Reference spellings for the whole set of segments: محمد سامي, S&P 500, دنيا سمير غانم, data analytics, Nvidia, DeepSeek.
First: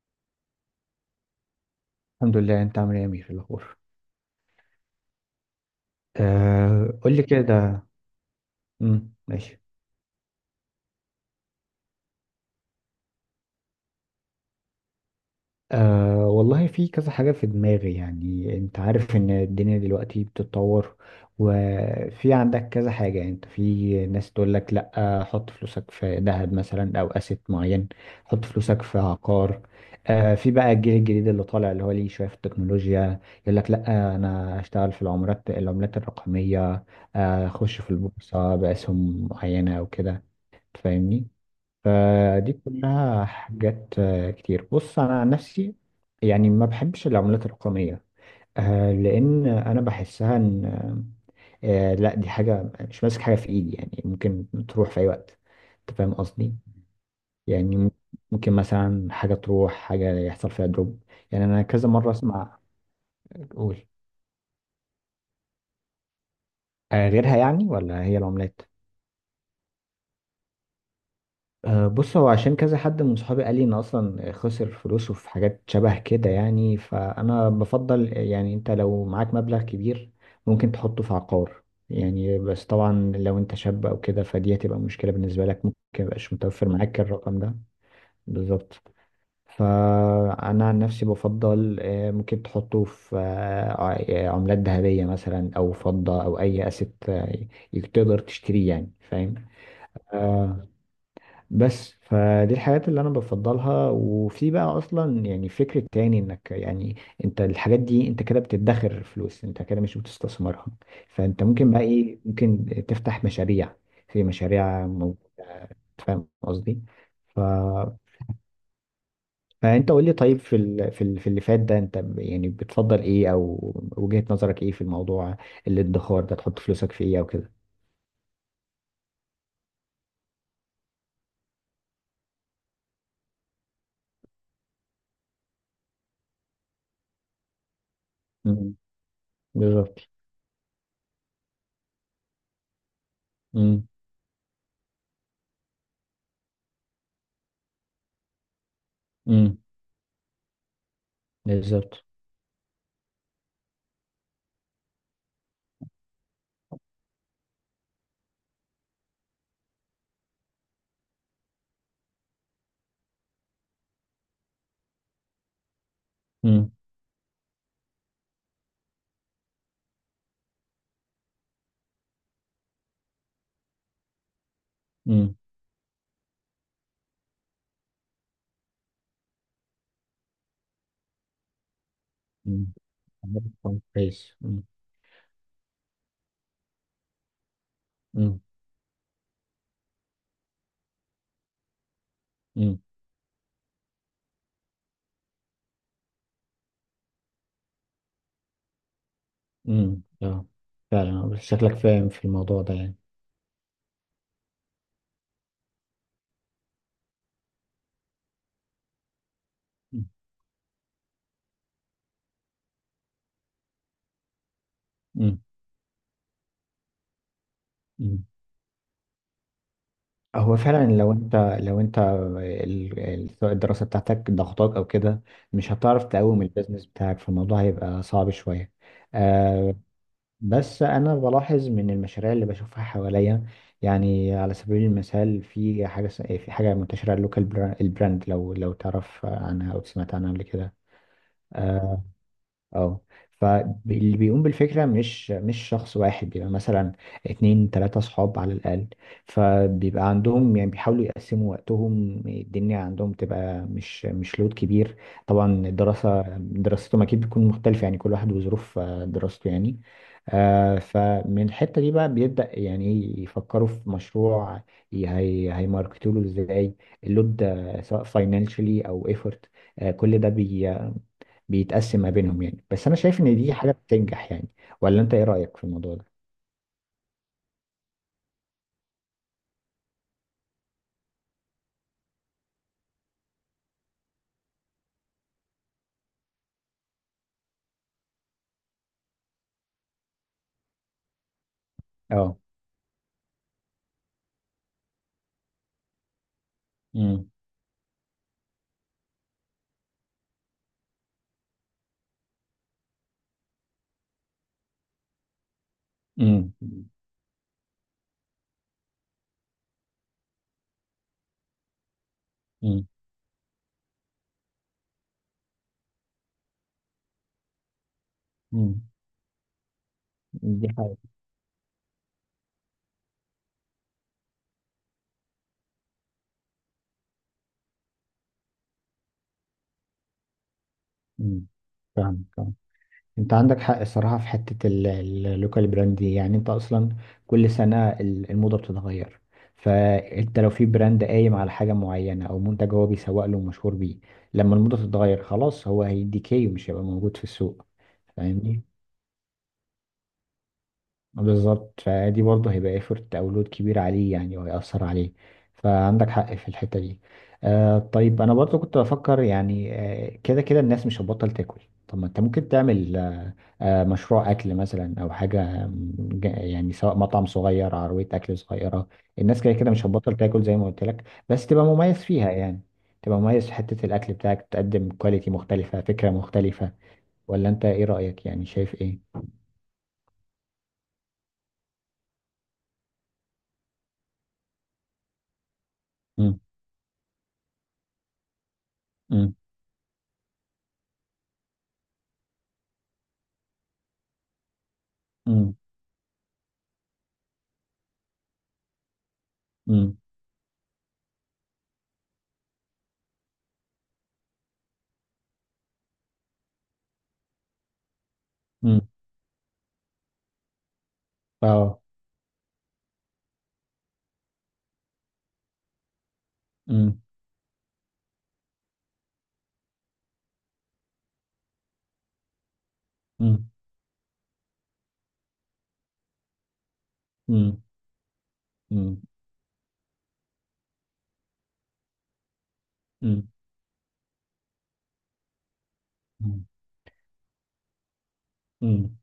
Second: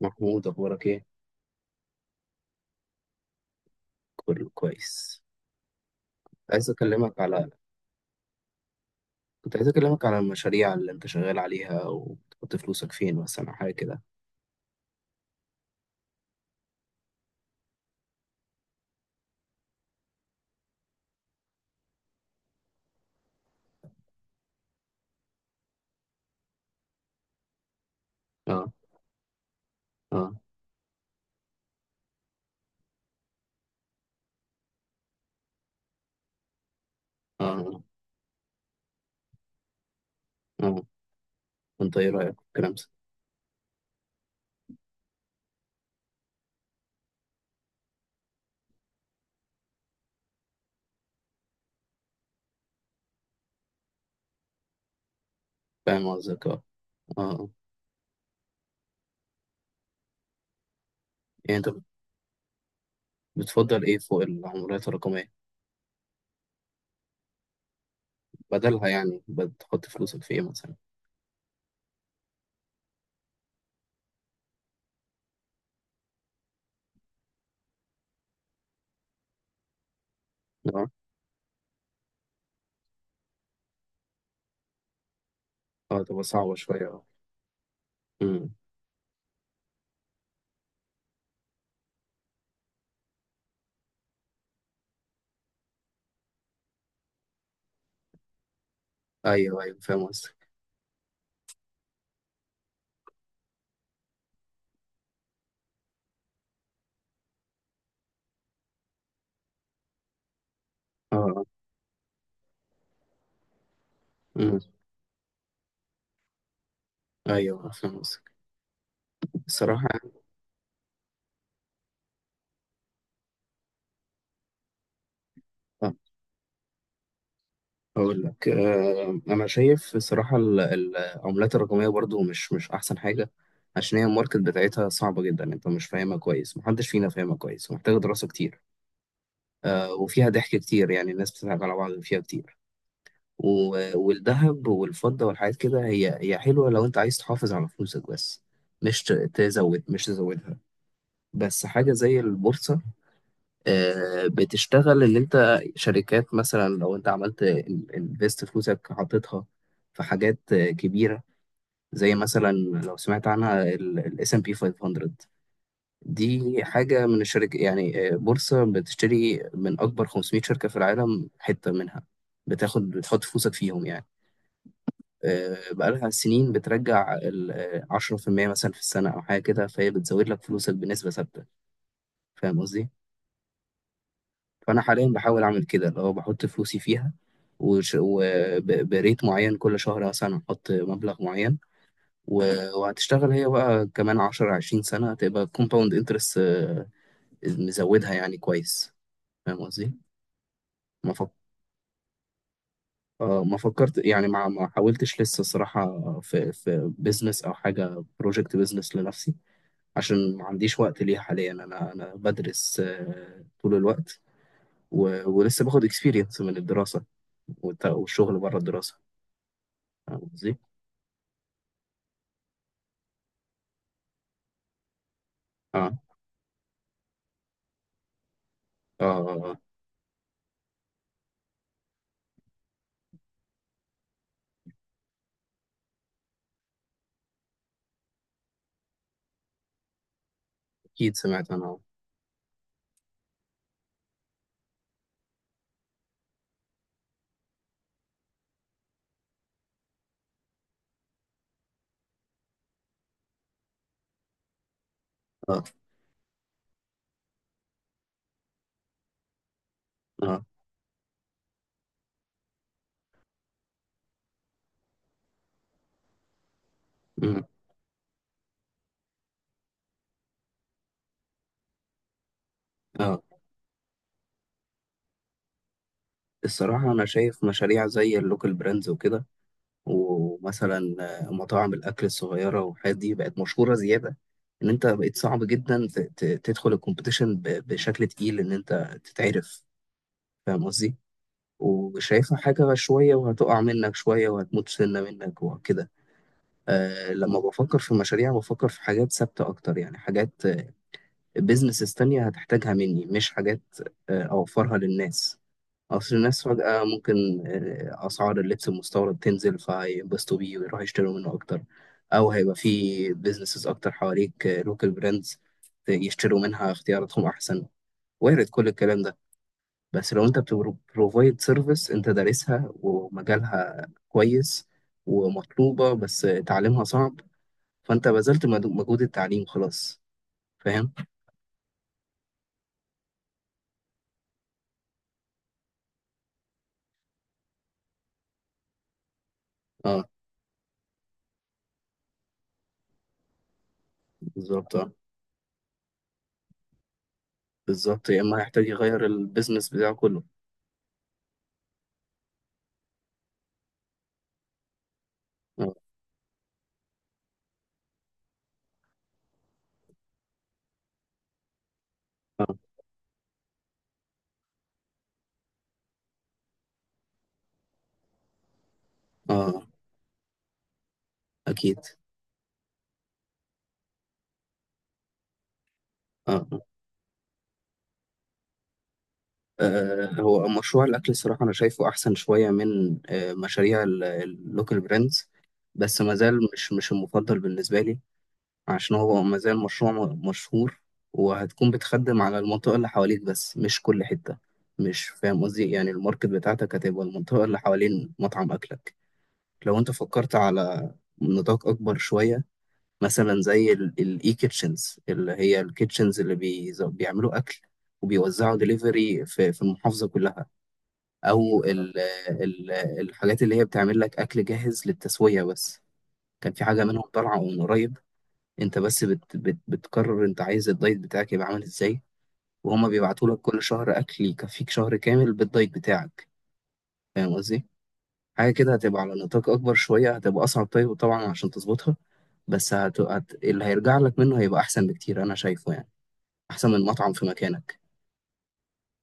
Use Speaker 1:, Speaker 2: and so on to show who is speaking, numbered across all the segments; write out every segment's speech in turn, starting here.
Speaker 1: محمود، اخبارك ايه؟
Speaker 2: الحمد لله. انت عامل ايه يا امير؟ إيه الاخبار؟
Speaker 1: كله كويس. عايز
Speaker 2: آه، قول
Speaker 1: اكلمك
Speaker 2: لي
Speaker 1: على
Speaker 2: كده.
Speaker 1: كنت
Speaker 2: ماشي.
Speaker 1: عايز اكلمك على المشاريع اللي انت شغال عليها وبتحط فلوسك فين، مثلا حاجه كده.
Speaker 2: آه، والله في كذا حاجه في دماغي. يعني انت عارف ان الدنيا دلوقتي بتتطور، وفي عندك كذا حاجه. انت في ناس تقول لك لا، حط فلوسك في ذهب مثلا او اسيت معين، حط
Speaker 1: اه.
Speaker 2: فلوسك في عقار.
Speaker 1: اه.
Speaker 2: آه، في بقى الجيل الجديد اللي طالع اللي هو ليه شويه في التكنولوجيا، يقول لك لا انا هشتغل في العملات الرقميه. آه، اخش
Speaker 1: اه.
Speaker 2: في البورصه باسهم معينه او كده.
Speaker 1: اه.
Speaker 2: تفهمني؟
Speaker 1: انت ايه رايك في
Speaker 2: فدي
Speaker 1: الكلام ده؟
Speaker 2: كلها حاجات آه، كتير. بص انا عن نفسي، يعني ما بحبش العملات الرقميه. آه، لان انا بحسها ان لا، دي حاجه مش ماسك حاجه في ايدي، يعني ممكن تروح في اي وقت. انت
Speaker 1: فاهم
Speaker 2: فاهم
Speaker 1: قصدك،
Speaker 2: قصدي؟
Speaker 1: اه. اه. آه.
Speaker 2: يعني ممكن مثلا حاجه تروح، حاجه يحصل فيها دروب. يعني
Speaker 1: يعني
Speaker 2: انا
Speaker 1: انت
Speaker 2: كذا مره اسمع.
Speaker 1: بتفضل
Speaker 2: قول،
Speaker 1: ايه فوق العملات الرقميه؟
Speaker 2: آه، غيرها يعني ولا هي العملات؟
Speaker 1: بدلها يعني بتحط فلوسك في ايه مثلا؟
Speaker 2: أه، بص هو عشان كذا حد من صحابي قال لي ان اصلا خسر فلوسه في حاجات شبه كده، يعني فانا بفضل يعني انت لو معاك مبلغ كبير ممكن
Speaker 1: اه.
Speaker 2: تحطه في عقار. يعني بس طبعا لو انت شاب او كده فدي هتبقى مشكلة بالنسبة لك، ممكن
Speaker 1: اه. تبقى
Speaker 2: ميبقاش
Speaker 1: صعبه
Speaker 2: متوفر
Speaker 1: شويه،
Speaker 2: معاك
Speaker 1: اه.
Speaker 2: الرقم ده.
Speaker 1: أمم.
Speaker 2: بالظبط. فانا عن نفسي بفضل آه، ممكن تحطه في آه، عملات ذهبية مثلا او فضة او اي اسيت تقدر تشتريه. يعني فاهم؟
Speaker 1: ايوه، ايوه، فاهم قصدك،
Speaker 2: آه، بس فدي الحاجات اللي انا بفضلها. وفي بقى اصلا يعني فكرة تاني انك يعني انت الحاجات دي انت كده بتدخر فلوس، انت كده مش بتستثمرها.
Speaker 1: اه.
Speaker 2: فانت
Speaker 1: آه.
Speaker 2: ممكن بقى ايه، ممكن تفتح مشاريع، في
Speaker 1: أمم.
Speaker 2: مشاريع موجودة. فاهم قصدي؟ ف...
Speaker 1: ايوه، فاهم قصدك الصراحه
Speaker 2: فانت قول
Speaker 1: يعني.
Speaker 2: لي طيب، في في اللي فات ده، يعني بتفضل ايه، او وجهة نظرك ايه في الموضوع،
Speaker 1: آه.
Speaker 2: الادخار ده تحط فلوسك في ايه او كده.
Speaker 1: أقول لك، أنا شايف الصراحة العملات الرقمية برضو مش أحسن حاجة، عشان هي الماركت بتاعتها صعبة جدا، أنت مش فاهمها كويس، محدش فينا فاهمها كويس، ومحتاجة دراسة كتير.
Speaker 2: مم. بالظبط.
Speaker 1: وفيها ضحك كتير، يعني الناس بتضحك على بعض فيها كتير.
Speaker 2: مم.
Speaker 1: والذهب والفضة والحاجات كده هي حلوة لو أنت عايز تحافظ على فلوسك بس،
Speaker 2: مم.
Speaker 1: مش تزودها. بس حاجة
Speaker 2: بالظبط.
Speaker 1: زي البورصة، بتشتغل. اللي انت شركات، مثلا لو انت عملت انفست فلوسك، حطيتها في حاجات كبيرة، زي مثلا لو سمعت عنها الاس ام بي 500. دي
Speaker 2: مم.
Speaker 1: حاجة من الشركة يعني، بورصة بتشتري من أكبر 500 شركة في العالم حتة منها. بتحط فلوسك فيهم يعني.
Speaker 2: مم.
Speaker 1: بقالها سنين بترجع 10% مثلا في السنة أو حاجة كده، فهي بتزود لك فلوسك بنسبة ثابتة. فاهم
Speaker 2: مم.
Speaker 1: قصدي؟
Speaker 2: عارف. كويس. مم.
Speaker 1: فانا حاليا بحاول اعمل كده، اللي هو بحط فلوسي فيها
Speaker 2: مم.
Speaker 1: وبريت معين كل شهر، مثلا احط مبلغ معين.
Speaker 2: مم.
Speaker 1: وهتشتغل هي بقى كمان 10 20 سنة، هتبقى كومباوند انترست مزودها يعني كويس. فاهم قصدي؟
Speaker 2: مم. اه،
Speaker 1: ما فك...
Speaker 2: فعلا شكلك فاهم في الموضوع ده يعني.
Speaker 1: آه، ما فكرت يعني، ما حاولتش لسه صراحة في بيزنس او حاجة بروجكت بيزنس لنفسي،
Speaker 2: مم.
Speaker 1: عشان ما عنديش وقت ليها حاليا. انا بدرس طول الوقت،
Speaker 2: مم.
Speaker 1: ولسه باخد اكسبيرينس من الدراسة
Speaker 2: مم.
Speaker 1: والشغل بره الدراسة. فاهم قصدي؟
Speaker 2: هو فعلا لو انت سواء الدراسة بتاعتك ضغطاك او كده مش
Speaker 1: اه.
Speaker 2: هتعرف تقوم البيزنس بتاعك، فالموضوع هيبقى صعب شوية.
Speaker 1: اه. آه. آه.
Speaker 2: آه، بس انا بلاحظ من المشاريع اللي بشوفها حواليا. يعني على سبيل المثال في في حاجة منتشرة، اللوكال براند. لو تعرف عنها او سمعت عنها قبل كده.
Speaker 1: اكيد سمعت انا، اه.
Speaker 2: آه، اه. فاللي بيقوم بالفكرة مش شخص واحد، بيبقى مثلا اتنين تلاتة صحاب على الأقل. فبيبقى عندهم يعني بيحاولوا يقسموا وقتهم، الدنيا عندهم تبقى مش لود كبير.
Speaker 1: اه.
Speaker 2: طبعا الدراسة دراستهم أكيد بتكون مختلفة، يعني كل واحد وظروف آه، دراسته يعني.
Speaker 1: اه.
Speaker 2: آه، فمن الحتة دي بقى بيبدأ يعني إيه، يفكروا في مشروع، هي هيماركتوله ازاي، اللود
Speaker 1: مم.
Speaker 2: آه، سواء فاينانشلي او ايفورت. كل ده بيتقسم ما بينهم يعني. بس انا
Speaker 1: آه.
Speaker 2: شايف ان دي حاجه بتنجح يعني. ولا انت ايه رايك في الموضوع ده؟
Speaker 1: الصراحة أنا شايف مشاريع زي اللوكال براندز وكده، ومثلا مطاعم الأكل الصغيرة والحاجات دي بقت مشهورة زيادة، إن أنت بقيت صعب جدا تدخل الكومبيتيشن بشكل تقيل إن أنت تتعرف. فاهم قصدي؟ وشايفها
Speaker 2: اه.
Speaker 1: حاجة شوية وهتقع منك شوية وهتموت سنة منك وكده.
Speaker 2: امم.
Speaker 1: لما بفكر في مشاريع، بفكر في حاجات ثابتة أكتر، يعني حاجات بيزنسز تانية هتحتاجها مني، مش حاجات أوفرها للناس. أصل الناس
Speaker 2: امم.
Speaker 1: فجأة ممكن أسعار اللبس المستورد تنزل فينبسطوا بيه ويروحوا يشتروا منه أكتر، أو هيبقى
Speaker 2: امم.
Speaker 1: في بيزنسز أكتر حواليك لوكال براندز يشتروا منها اختياراتهم أحسن. وارد كل
Speaker 2: امم.
Speaker 1: الكلام ده، بس لو أنت
Speaker 2: دي حاجه.
Speaker 1: بروفايد سيرفيس أنت دارسها ومجالها كويس، ومطلوبة بس تعليمها صعب، فانت بذلت مجهود التعليم خلاص. فاهم؟
Speaker 2: امم. فاهم فاهم. انت عندك حق الصراحه في حته اللوكال براند دي. يعني انت اصلا كل سنه الموضه بتتغير.
Speaker 1: اه.
Speaker 2: فانت لو في براند قايم على حاجه معينه او منتج هو بيسوق له ومشهور بيه، لما
Speaker 1: بالظبط،
Speaker 2: الموضه
Speaker 1: اه.
Speaker 2: تتغير خلاص هو هيديكي ومش هيبقى موجود في السوق.
Speaker 1: بالظبط، يا اما
Speaker 2: فاهمني؟
Speaker 1: هيحتاج يغير البيزنس بتاعه كله.
Speaker 2: بالظبط. فدي برضه هيبقى ايفورت او لود كبير عليه يعني وهيأثر عليه،
Speaker 1: اه.
Speaker 2: فعندك حق في الحتة دي. آه، طيب انا برضه كنت بفكر يعني آه، كده كده الناس مش هتبطل تاكل. طب ما انت ممكن
Speaker 1: اه.
Speaker 2: تعمل آه، آه، مشروع اكل مثلا او حاجة يعني سواء مطعم صغير عربية اكل صغيرة. الناس كده
Speaker 1: اه.
Speaker 2: كده مش هتبطل تاكل زي ما قلت لك، بس تبقى
Speaker 1: اكيد.
Speaker 2: مميز فيها يعني. تبقى مميز في حتة الاكل بتاعك، تقدم كواليتي مختلفة فكرة
Speaker 1: اه. اه.
Speaker 2: مختلفة. ولا انت ايه رأيك، يعني شايف ايه؟
Speaker 1: آه. هو مشروع الاكل، الصراحه انا شايفه احسن شويه من مشاريع اللوكال براندز، بس ما زال
Speaker 2: مم.
Speaker 1: مش المفضل بالنسبه لي، عشان هو
Speaker 2: مم.
Speaker 1: ما زال مشروع مشهور وهتكون بتخدم على المنطقه اللي حواليك بس، مش كل حته. مش فاهم
Speaker 2: مم.
Speaker 1: قصدي؟ يعني الماركت بتاعتك هتبقى المنطقه اللي حوالين مطعم اكلك. لو انت
Speaker 2: مم.
Speaker 1: فكرت على نطاق اكبر شويه، مثلا زي الاي كيتشنز، اللي هي الكيتشنز اللي بيعملوا اكل وبيوزعوا
Speaker 2: امم.
Speaker 1: دليفري في المحافظه كلها، او
Speaker 2: اه.
Speaker 1: ال ال الحاجات اللي هي بتعمل لك اكل جاهز للتسويه بس، كان في حاجه
Speaker 2: امم.
Speaker 1: منهم طالعه من قريب. انت بس بت بت بتقرر انت عايز الدايت بتاعك يبقى عامل ازاي، وهما بيبعتوا لك
Speaker 2: امم.
Speaker 1: كل شهر اكل يكفيك شهر كامل بالدايت بتاعك. فاهم
Speaker 2: امم.
Speaker 1: قصدي؟ حاجة كده
Speaker 2: امم.
Speaker 1: هتبقى على نطاق أكبر شوية، هتبقى أصعب طيب طبعا عشان تظبطها، بس
Speaker 2: امم.
Speaker 1: اللي هيرجع لك منه هيبقى أحسن بكتير، أنا شايفه يعني
Speaker 2: امم.
Speaker 1: أحسن من مطعم في مكانك.
Speaker 2: امم.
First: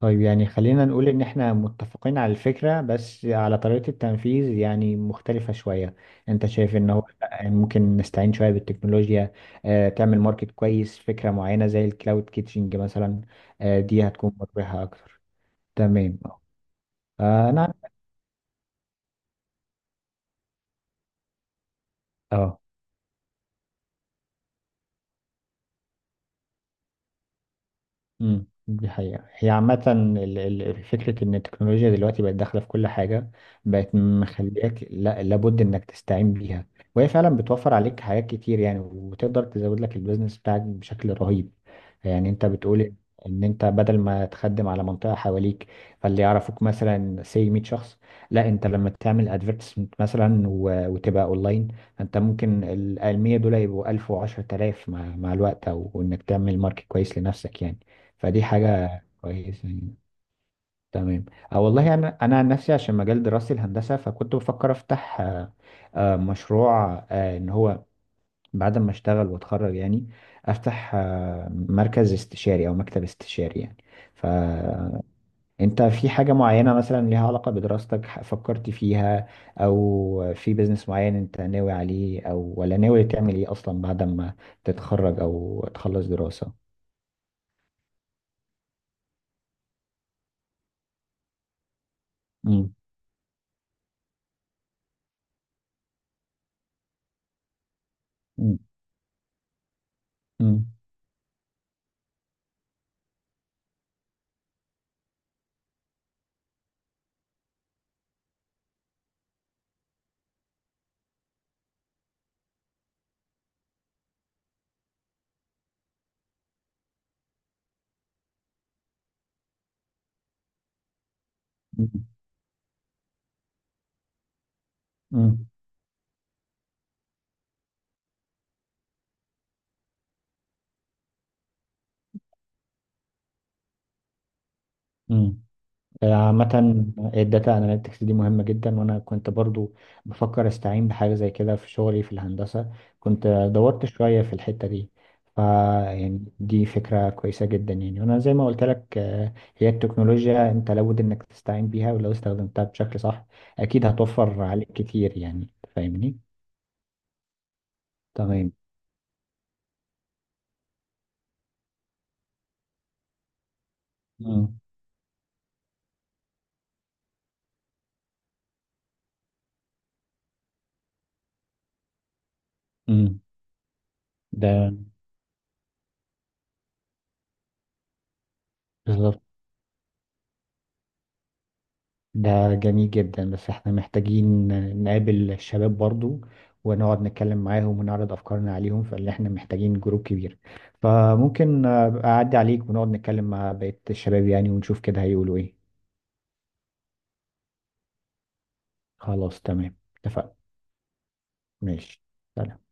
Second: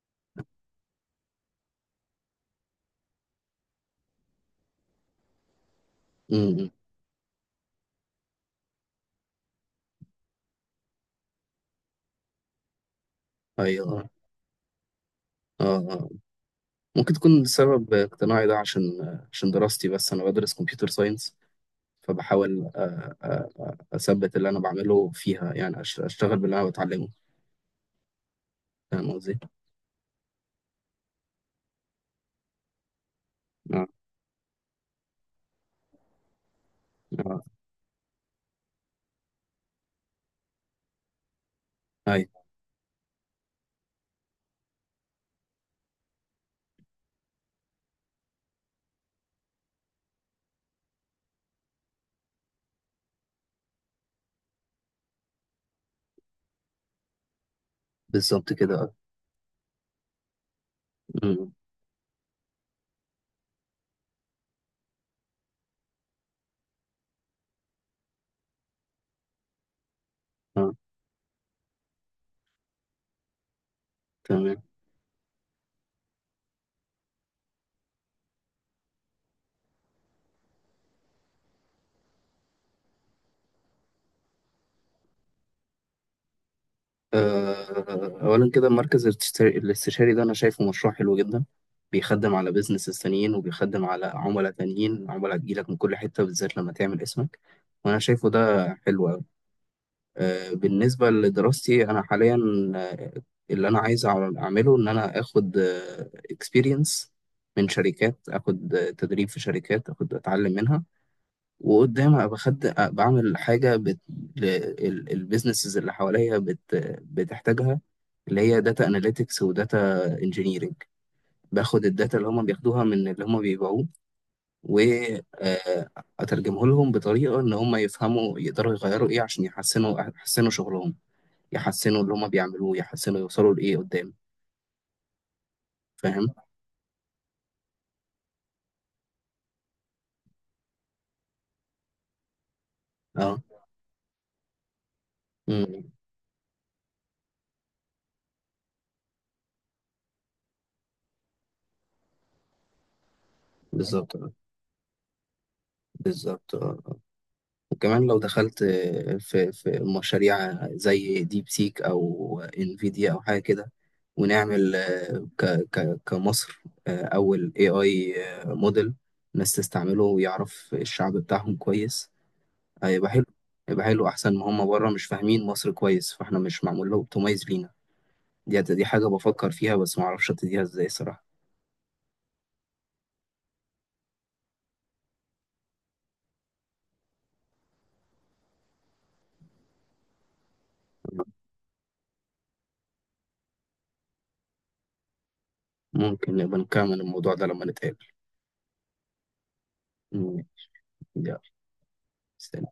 Speaker 2: طيب يعني خلينا نقول ان احنا متفقين على الفكرة، بس على طريقة التنفيذ يعني مختلفة شوية. انت
Speaker 1: امم. إمم.
Speaker 2: شايف ان هو لأ، ممكن نستعين شوية بالتكنولوجيا. آه، تعمل ماركت كويس فكرة معينة زي الكلاود كيتشنج مثلا. آه، دي
Speaker 1: أيوه.
Speaker 2: هتكون مربحة اكتر.
Speaker 1: آه. آه.
Speaker 2: تمام اه.
Speaker 1: ممكن تكون
Speaker 2: آه، انا.
Speaker 1: سبب اقتناعي ده، عشان دراستي بس، أنا بدرس كمبيوتر ساينس،
Speaker 2: اه.
Speaker 1: فبحاول أ- أثبت اللي أنا بعمله فيها، يعني أشتغل باللي أنا بتعلمه.
Speaker 2: امم، دي
Speaker 1: فاهم
Speaker 2: حقيقة
Speaker 1: قصدي؟
Speaker 2: هي عامة فكرة إن التكنولوجيا دلوقتي بقت داخلة في كل حاجة،
Speaker 1: آه.
Speaker 2: بقت مخليك لا لابد إنك تستعين بيها. وهي فعلا
Speaker 1: آه.
Speaker 2: بتوفر عليك حاجات كتير يعني، وتقدر تزود لك البيزنس بتاعك بشكل رهيب. يعني
Speaker 1: أيوه،
Speaker 2: أنت بتقول إن أنت بدل ما تخدم على منطقة حواليك، فاللي يعرفوك مثلا سي 100 شخص، لا أنت لما تعمل ادفرتسمنت مثلا وتبقى أونلاين، أنت ممكن ال 100 دول يبقوا 1000 و10000 مع الوقت، أو إنك تعمل ماركت كويس لنفسك يعني. فدي
Speaker 1: بالظبط كده، آه.
Speaker 2: حاجة كويسة يعني. تمام.
Speaker 1: مم.
Speaker 2: أه، والله أنا عن نفسي عشان مجال دراستي الهندسة، فكنت بفكر أفتح آه، آه، مشروع آه، إن هو بعد ما أشتغل وأتخرج يعني
Speaker 1: آه.
Speaker 2: أفتح آه، مركز استشاري أو مكتب استشاري يعني.
Speaker 1: تمام.
Speaker 2: فأنت في حاجة معينة مثلا ليها علاقة بدراستك، فكرت فيها، أو في بيزنس معين أنت ناوي عليه، أو ولا ناوي تعمل إيه أصلا بعد ما تتخرج أو تخلص دراسة؟
Speaker 1: أولا كده المركز الاستشاري ده أنا شايفه مشروع حلو جدا، بيخدم على
Speaker 2: مم.
Speaker 1: بيزنسز تانيين وبيخدم على عملاء تانيين، عملاء تجيلك من كل حتة بالذات لما تعمل اسمك، وأنا شايفه
Speaker 2: مم.
Speaker 1: ده حلو أوي.
Speaker 2: مم.
Speaker 1: بالنسبة لدراستي أنا حاليا، آه، اللي أنا عايز أعمله إن أنا آخد اكسبيرينس من شركات، آخد تدريب في شركات، آخد أتعلم منها، وقدام ابقى خدت بعمل حاجه البيزنسز اللي حواليا بتحتاجها، اللي هي داتا اناليتكس وداتا انجينيرنج. باخد الداتا اللي هم بياخدوها من اللي هم بيبيعوه،
Speaker 2: مم.
Speaker 1: واترجمه لهم بطريقه ان هم يفهموا يقدروا يغيروا ايه عشان يحسنوا، يحسنوا شغلهم، يحسنوا اللي هم بيعملوه، يحسنوا يوصلوا لايه قدام.
Speaker 2: امم.
Speaker 1: فاهم؟
Speaker 2: عامة آه، الداتا اناليتكس دي مهمة جدا. وانا كنت برضو بفكر استعين بحاجة زي كده في شغلي في الهندسة. كنت
Speaker 1: اه.
Speaker 2: دورت شوية في الحتة دي. ف
Speaker 1: مم.
Speaker 2: يعني دي فكرة كويسة جدا يعني. وانا زي ما قلت لك آه، هي التكنولوجيا انت لابد انك تستعين بيها، ولو استخدمتها بشكل صح اكيد
Speaker 1: بالظبط.
Speaker 2: هتوفر عليك كتير يعني. فاهمني؟
Speaker 1: بالظبط، آه. وكمان لو
Speaker 2: تمام.
Speaker 1: دخلت في مشاريع زي ديب سيك او انفيديا او حاجه كده،
Speaker 2: امم.
Speaker 1: ونعمل ك ك كمصر اول اي موديل الناس تستعمله ويعرف الشعب بتاعهم كويس، هيبقى
Speaker 2: امم.
Speaker 1: حلو. هيبقى حلو احسن ما هم
Speaker 2: ده
Speaker 1: بره مش فاهمين مصر كويس، فاحنا مش معمول له اوبتمايز لينا. دي حاجه
Speaker 2: بالظبط.
Speaker 1: بفكر فيها بس ما اعرفش ابتديها ازاي صراحه.
Speaker 2: ده جميل جدا، بس احنا محتاجين نقابل الشباب برضو، ونقعد نتكلم معاهم ونعرض افكارنا عليهم. فاللي احنا محتاجين جروب كبير. فممكن آه، أبقى اعدي عليك ونقعد نتكلم مع بقية الشباب يعني، ونشوف كده هيقولوا ايه.
Speaker 1: ممكن نبقى نكمل الموضوع ده لما نتقابل.
Speaker 2: خلاص تمام اتفقنا.
Speaker 1: يلا،
Speaker 2: ماشي. سلام.
Speaker 1: سلام.